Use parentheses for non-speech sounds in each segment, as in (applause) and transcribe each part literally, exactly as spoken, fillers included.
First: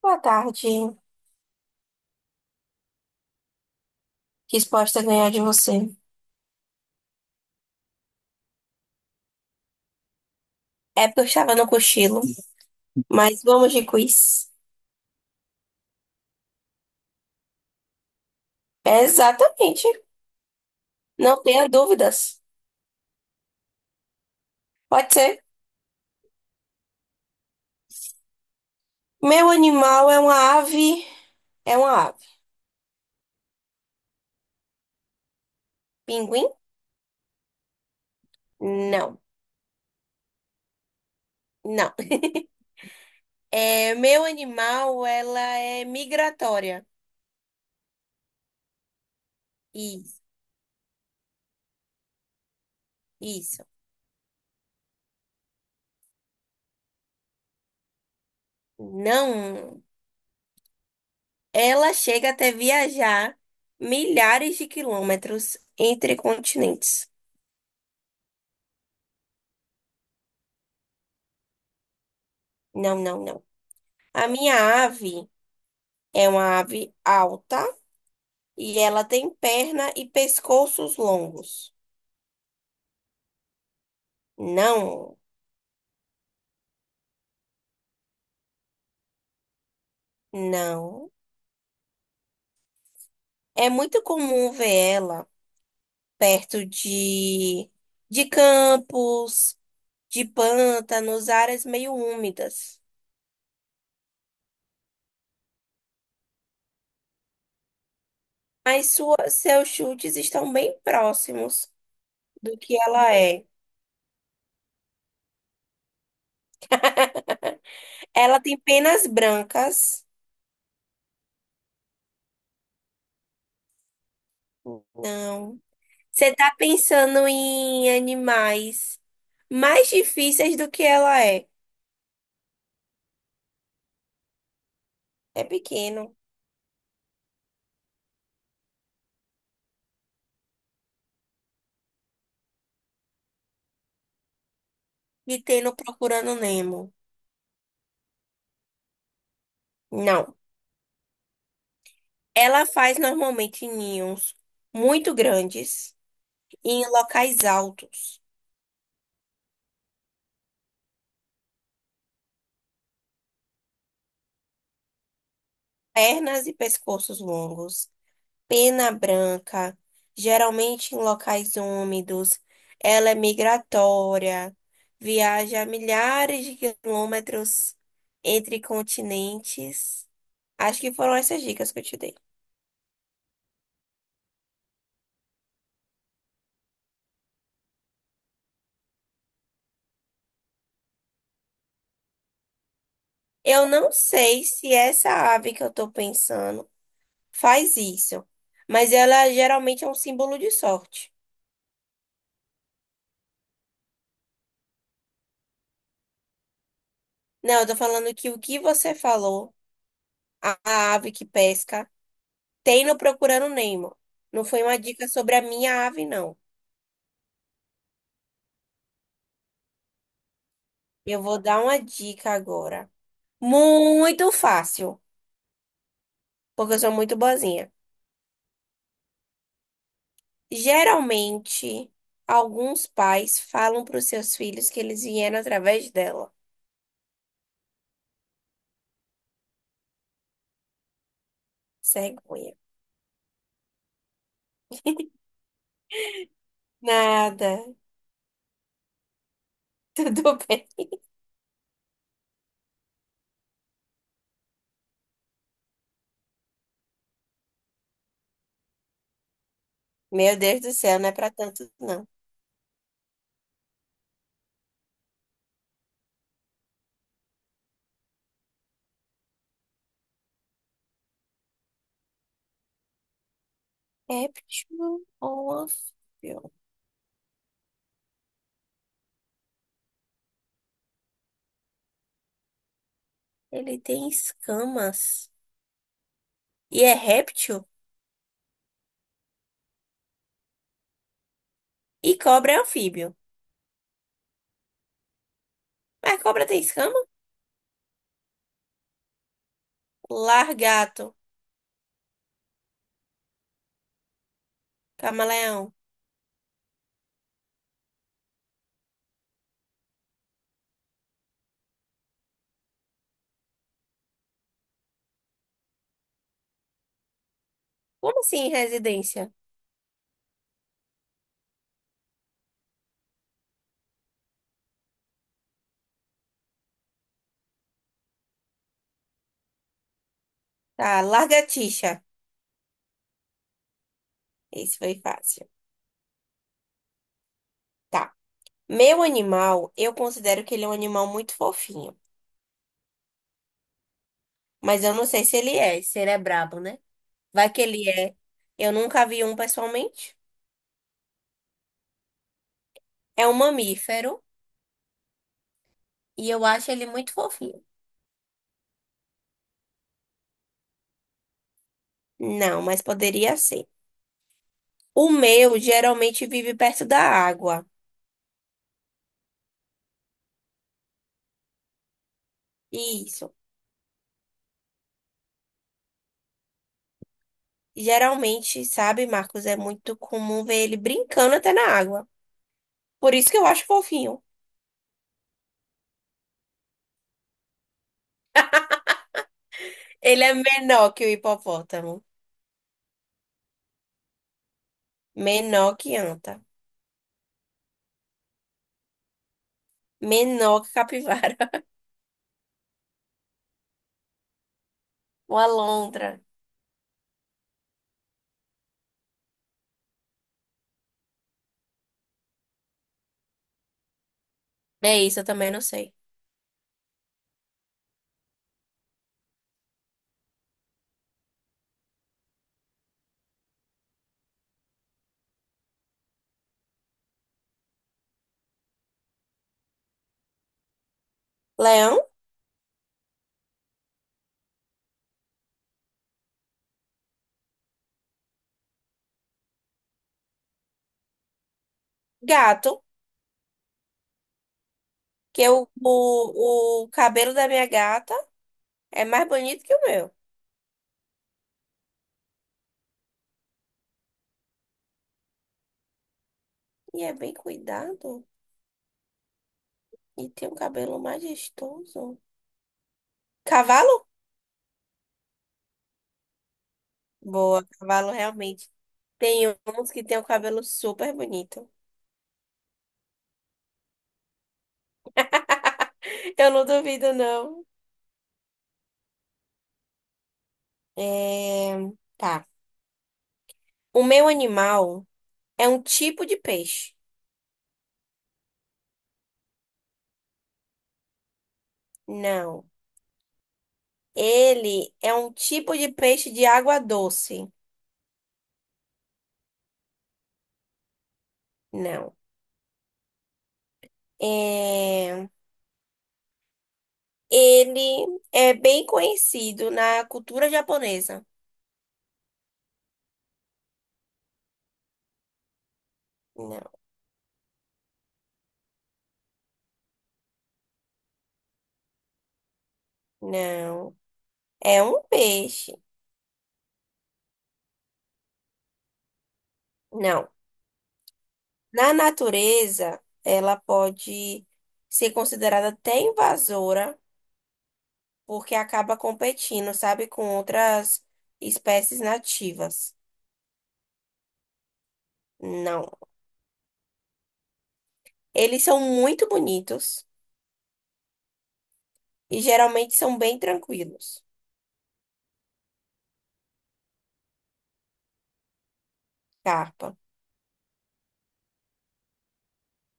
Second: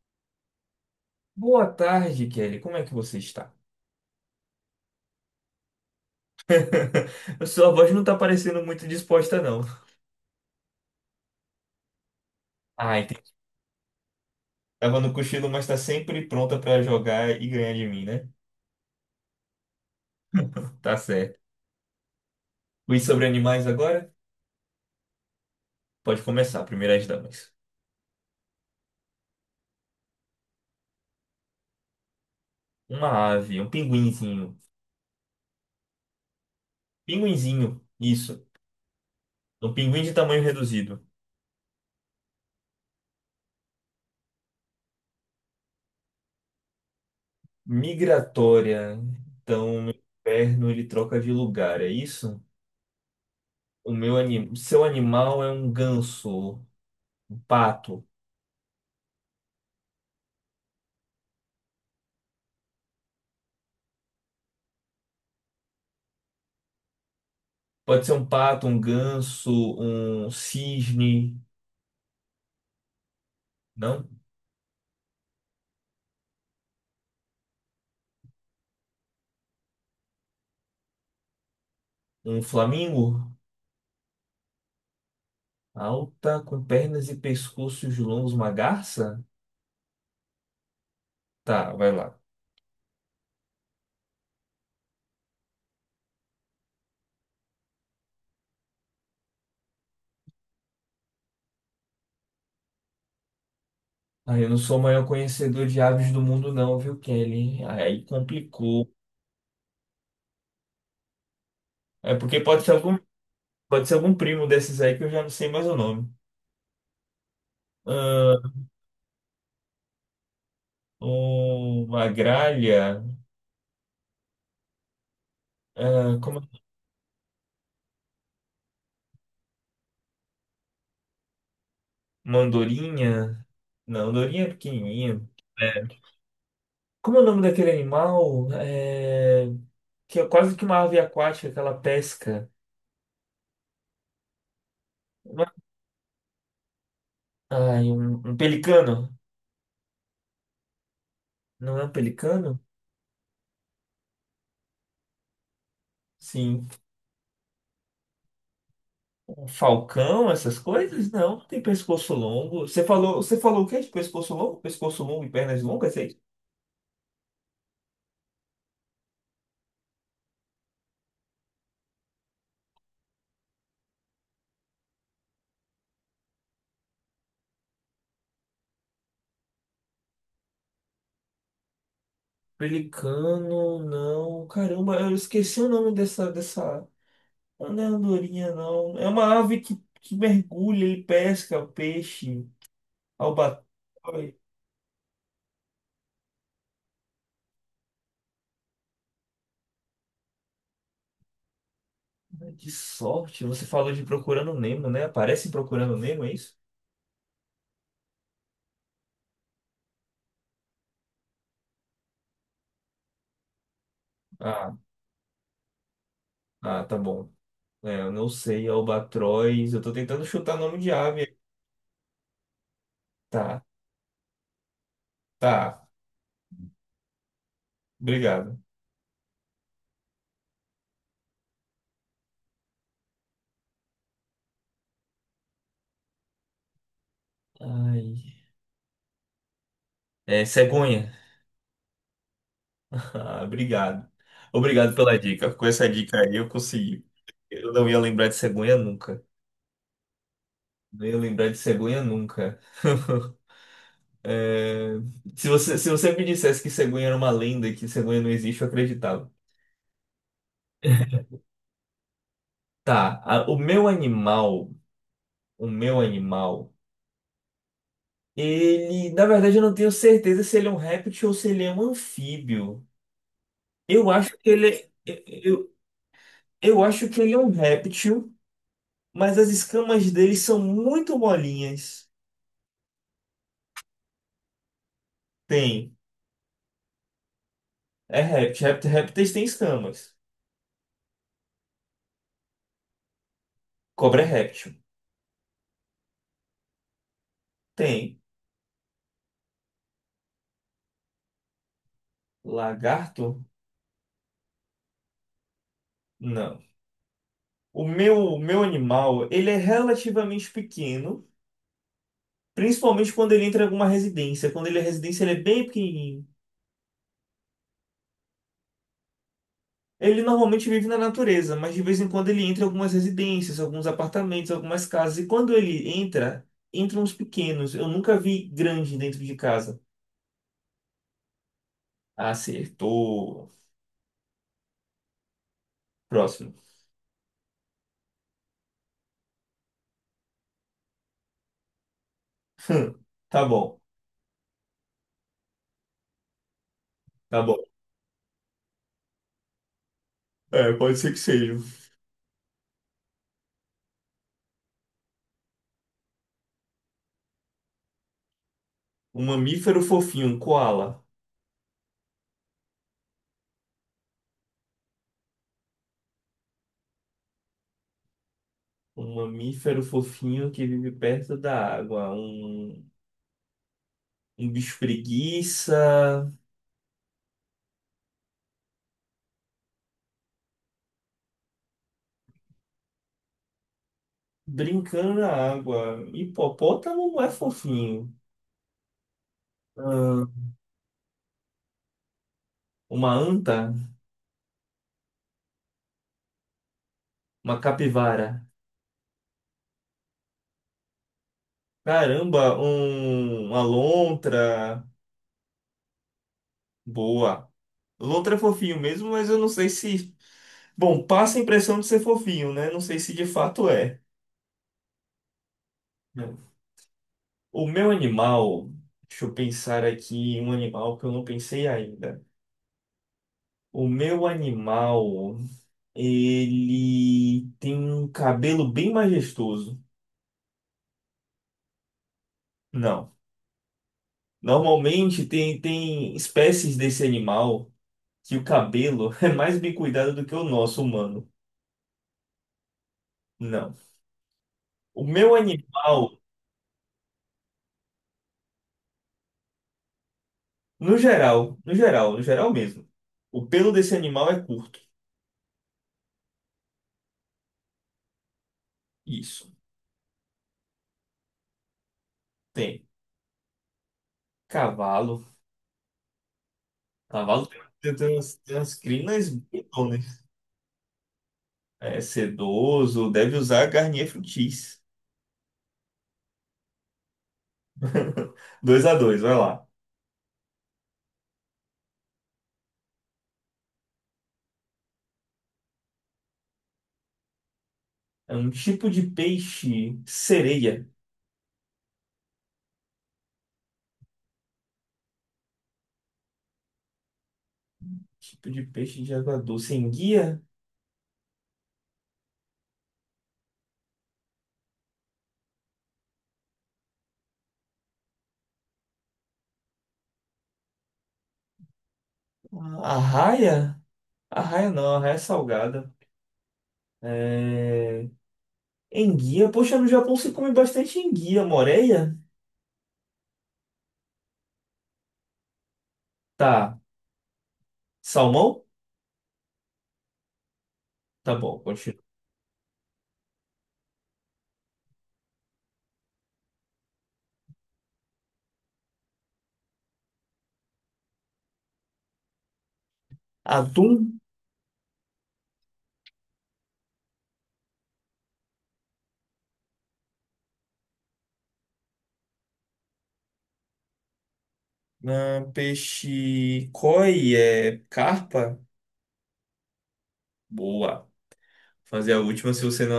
Boa tarde. Boa tarde, Kelly. Como é que você está? Quis a ganhar de você. (laughs) Sua voz não tá parecendo muito disposta, não. É porque eu estava no cochilo, Ah, entendi. mas vamos de quiz. Tava no cochilo, mas tá sempre pronta pra jogar e ganhar de mim, né? Exatamente. Tá certo. Não tenha dúvidas. Quiz sobre animais agora? Pode ser. Pode começar, primeiras damas. Meu animal é uma ave. É uma ave. Uma ave, um pinguinzinho. Pinguim? Pinguinzinho, isso. Não. Um pinguim de tamanho reduzido. Não. É, meu animal, ela é migratória. Migratória. Então, no Isso. inverno ele troca de lugar, é isso? Isso. O meu anim... Seu animal é um ganso, um pato. Não. Ela chega até viajar milhares de quilômetros entre continentes. Pode ser um pato, um ganso, um cisne, Não, não, não. não? A minha ave. É uma ave alta e ela tem perna e pescoços longos. Um flamingo? Não, Alta, com pernas e pescoços longos, uma garça? não. Tá, vai lá. É muito comum ver ela perto de, de campos, de pântanos, áreas meio úmidas. Ah, eu não sou o maior conhecedor de aves do mundo, não, viu, Kelly? Aí complicou. Mas sua, seus chutes estão bem próximos É porque do pode ser que algum, ela é. pode ser algum primo desses aí que eu já não sei mais o nome. (laughs) Ela Ah, tem penas brancas. uma gralha? Não. Ah, Você como? tá É? pensando em animais mais difíceis do que ela é. Uma andorinha? Não, andorinha é pequenininha. É pequeno. Como é o nome daquele animal? É... que é quase que uma ave aquática que ela pesca. E Uma- tem no Procurando Nemo. Ai, um, um pelicano. Não. Não é um pelicano? Ela faz normalmente ninhos muito grandes Sim. e em locais altos. Um falcão, essas coisas? Não, não tem pescoço longo. Você falou, você falou o quê de pescoço longo? Pescoço longo e pernas longas, é isso? Pernas e pescoços longos. Pena branca. Geralmente em locais úmidos. Ela é migratória. Viaja milhares de quilômetros entre continentes. Acho que foram essas dicas que eu te dei. Pelicano, não. Caramba, eu esqueci o nome dessa, dessa... Não é andorinha, não. É uma ave que, que mergulha, ele pesca peixe, Eu não albatroz. sei se essa ave que eu tô pensando faz isso, mas ela geralmente é um símbolo de sorte. Que sorte, você falou de Procurando Nemo, né? Aparece em Procurando Nemo, é isso? Não, eu tô falando que o que você falou, a a ave que pesca, tem no Procurando Nemo. Não foi Ah. uma dica sobre a minha ave, não. Ah, tá bom. É, eu não sei, albatroz. Eu tô tentando chutar nome de Eu ave. vou dar uma dica agora. Tá, Muito fácil, tá. porque eu sou muito boazinha. Obrigado. Geralmente, alguns pais falam para os seus filhos que eles vieram através dela. Ai. É cegonha. (laughs) Cegonha. Ah, obrigado. Obrigado pela dica. Com essa dica aí eu consegui. Nada. Eu não ia lembrar de cegonha nunca. (laughs) Tudo bem. Não ia lembrar de cegonha nunca. (laughs) É, se você, se você me dissesse que cegonha era uma lenda, e que cegonha não existe, eu acreditava. Meu Deus do céu, não é pra tanto, não. Tá, a- o meu animal, o meu animal. Ele, na verdade, eu não tenho certeza se ele é um réptil ou se ele é um anfíbio. Eu É acho que ele réptil é, ou eu, anfíbio? eu acho que ele é um réptil, mas as escamas dele são muito molinhas. Ele tem escamas. Tem. E é réptil? É réptil. Réptil- Répteis têm escamas. E cobra é anfíbio. Cobra é réptil. Mas cobra tem escama? Tem. Largato. Lagarto? Camaleão. Não. O meu, o meu animal, ele é relativamente pequeno, principalmente quando ele entra em alguma residência. Quando ele é residência, ele é bem pequenininho. Como assim, residência? Ele normalmente vive na natureza, mas de vez em quando ele entra em algumas residências, alguns apartamentos, algumas casas. E quando ele entra, entram uns pequenos. Eu nunca vi grande dentro de casa. Tá, lagartixa. Acertou. Esse foi fácil. Próximo. Tá. Meu animal, eu considero que ele é um animal muito fofinho. (laughs) Hum, tá bom, Mas eu não sei se ele é, se ele é brabo, né? tá Vai bom. que ele é. Eu nunca vi um pessoalmente. É, pode ser que seja. É um mamífero. E eu acho ele muito fofinho. Um mamífero fofinho, um koala. Não, mas poderia ser. O meu geralmente vive perto da água. Um mamífero fofinho que vive perto da água. Um, Isso. um bicho preguiça. Geralmente, sabe, Marcos, é muito comum ver ele brincando até na água. Por isso que eu acho fofinho. Brincando na água. Hipopótamo não é fofinho. Ele Ahn, é menor que o hipopótamo. uma anta. Menor que anta. Uma capivara. Menor que capivara. (laughs) Caramba, um- uma lontra. Uma alondra. Boa. Lontra é fofinho mesmo, mas eu não sei se. Bom, passa a impressão de ser fofinho, né? Não sei se de fato é. É isso, eu também não sei. O meu animal. Deixa eu pensar aqui em um animal que eu não pensei ainda. O meu animal. Ele tem um cabelo bem majestoso. Leão, Não. Normalmente tem, tem espécies desse animal que o cabelo (laughs) é mais bem cuidado do que o nosso humano. gato. Não. O meu Que o, o, animal, o cabelo da minha gata é mais bonito que o meu. no geral, no geral, no geral mesmo, o pelo desse animal é curto. E é bem cuidado. Isso. E tem um cabelo majestoso. Tem Cavalo? cavalo. Cavalo tem, Boa, tem, tem cavalo umas, tem realmente. umas crinas Tem uns que tem um bitonas. cabelo super bonito. É sedoso, deve usar Garnier Fructis. (laughs) Eu não duvido, não. (laughs) Dois a dois, vai lá. É... Tá. O meu animal é um tipo de peixe. É um tipo de peixe sereia. Não. Ele é um tipo de peixe de água doce. Tipo de peixe de água doce. Enguia? Não. É... Ele é bem conhecido na cultura japonesa. Arraia? Arraia não, arraia é salgada. Não. É... Enguia? Poxa, no Japão se come bastante enguia, moreia? Não. É um peixe. Tá. Salmão? Não. Tá bom, Na continua. natureza, ela pode ser considerada até invasora, porque acaba competindo, sabe, com outras espécies nativas. Atum, Não. Eles são muito bonitos e geralmente são bem tranquilos. ah, peixe koi, é carpa. Carpa. Boa. Fazer a última se você não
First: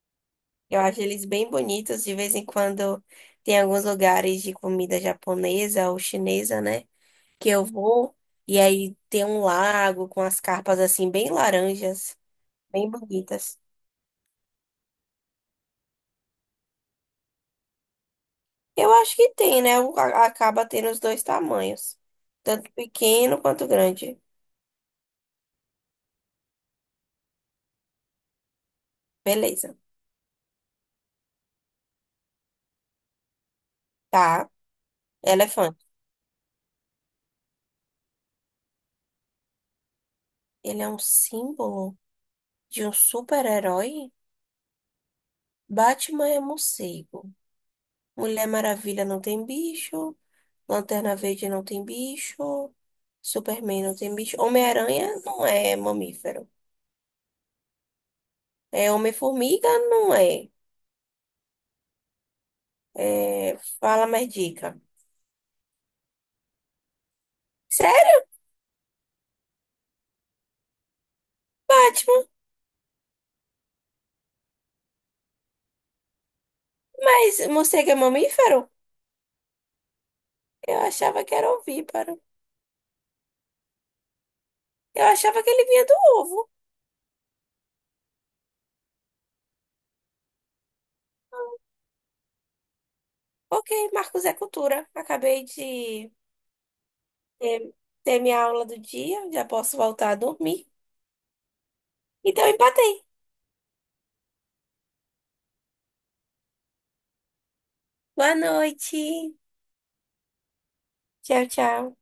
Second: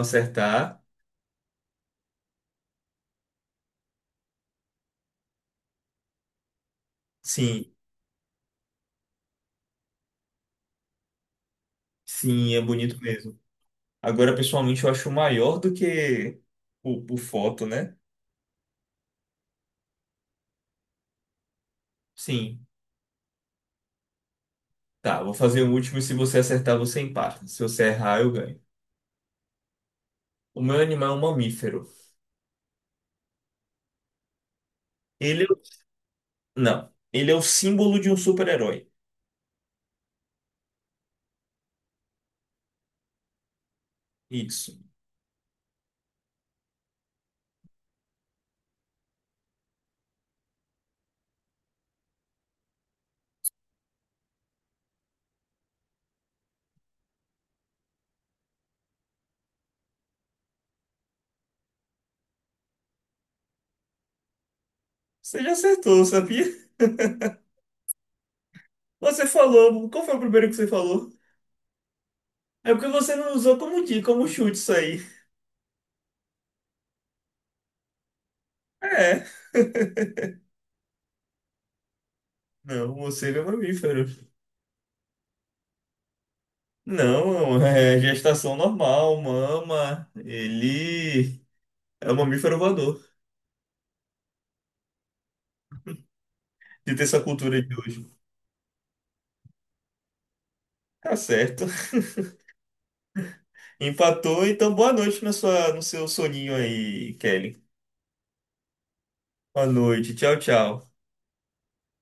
Eu acertar. acho eles bem bonitos. De vez em quando tem alguns lugares de comida japonesa ou chinesa, né? Que eu Sim, vou. E aí tem um lago com as carpas assim, bem laranjas, sim, é bem bonito mesmo. bonitas. Agora, pessoalmente, eu acho maior do que o, o foto, né? Eu acho que tem, né? O- a- Acaba tendo os dois tamanhos, Sim. tanto pequeno quanto grande. Tá, vou fazer o último e se você acertar, você empata. Se você errar, eu ganho. Beleza. O meu animal é um mamífero. Tá. Ele é... o- Elefante. Não. Ele é o símbolo de um super-herói. Ele é um símbolo de um super-herói? Isso. Batman é morcego. Mulher Maravilha não tem bicho. Lanterna Verde não tem bicho. Superman não tem bicho. Homem-Aranha não é mamífero. É Homem-Formiga não é. É, fala mais dica. Você já acertou, sabia? Sério, Você falou. Qual foi o primeiro que você falou? Batman? É porque você não usou como dica, como chute isso aí. Mas morcego é mamífero? É. Eu achava que era ovíparo. Não, morcego é mamífero. Eu achava que ele vinha do ovo. Não, é gestação normal, mama. Ele é um mamífero voador. Ok, Marcos é cultura. Acabei de De ter essa cultura eh, de hoje. ter minha aula do dia, já posso voltar a dormir. Tá certo. Então, empatei. Empatou, então boa noite na sua, no seu soninho aí, Kelly. Boa noite. Boa noite. Tchau, tchau. Tchau, tchau.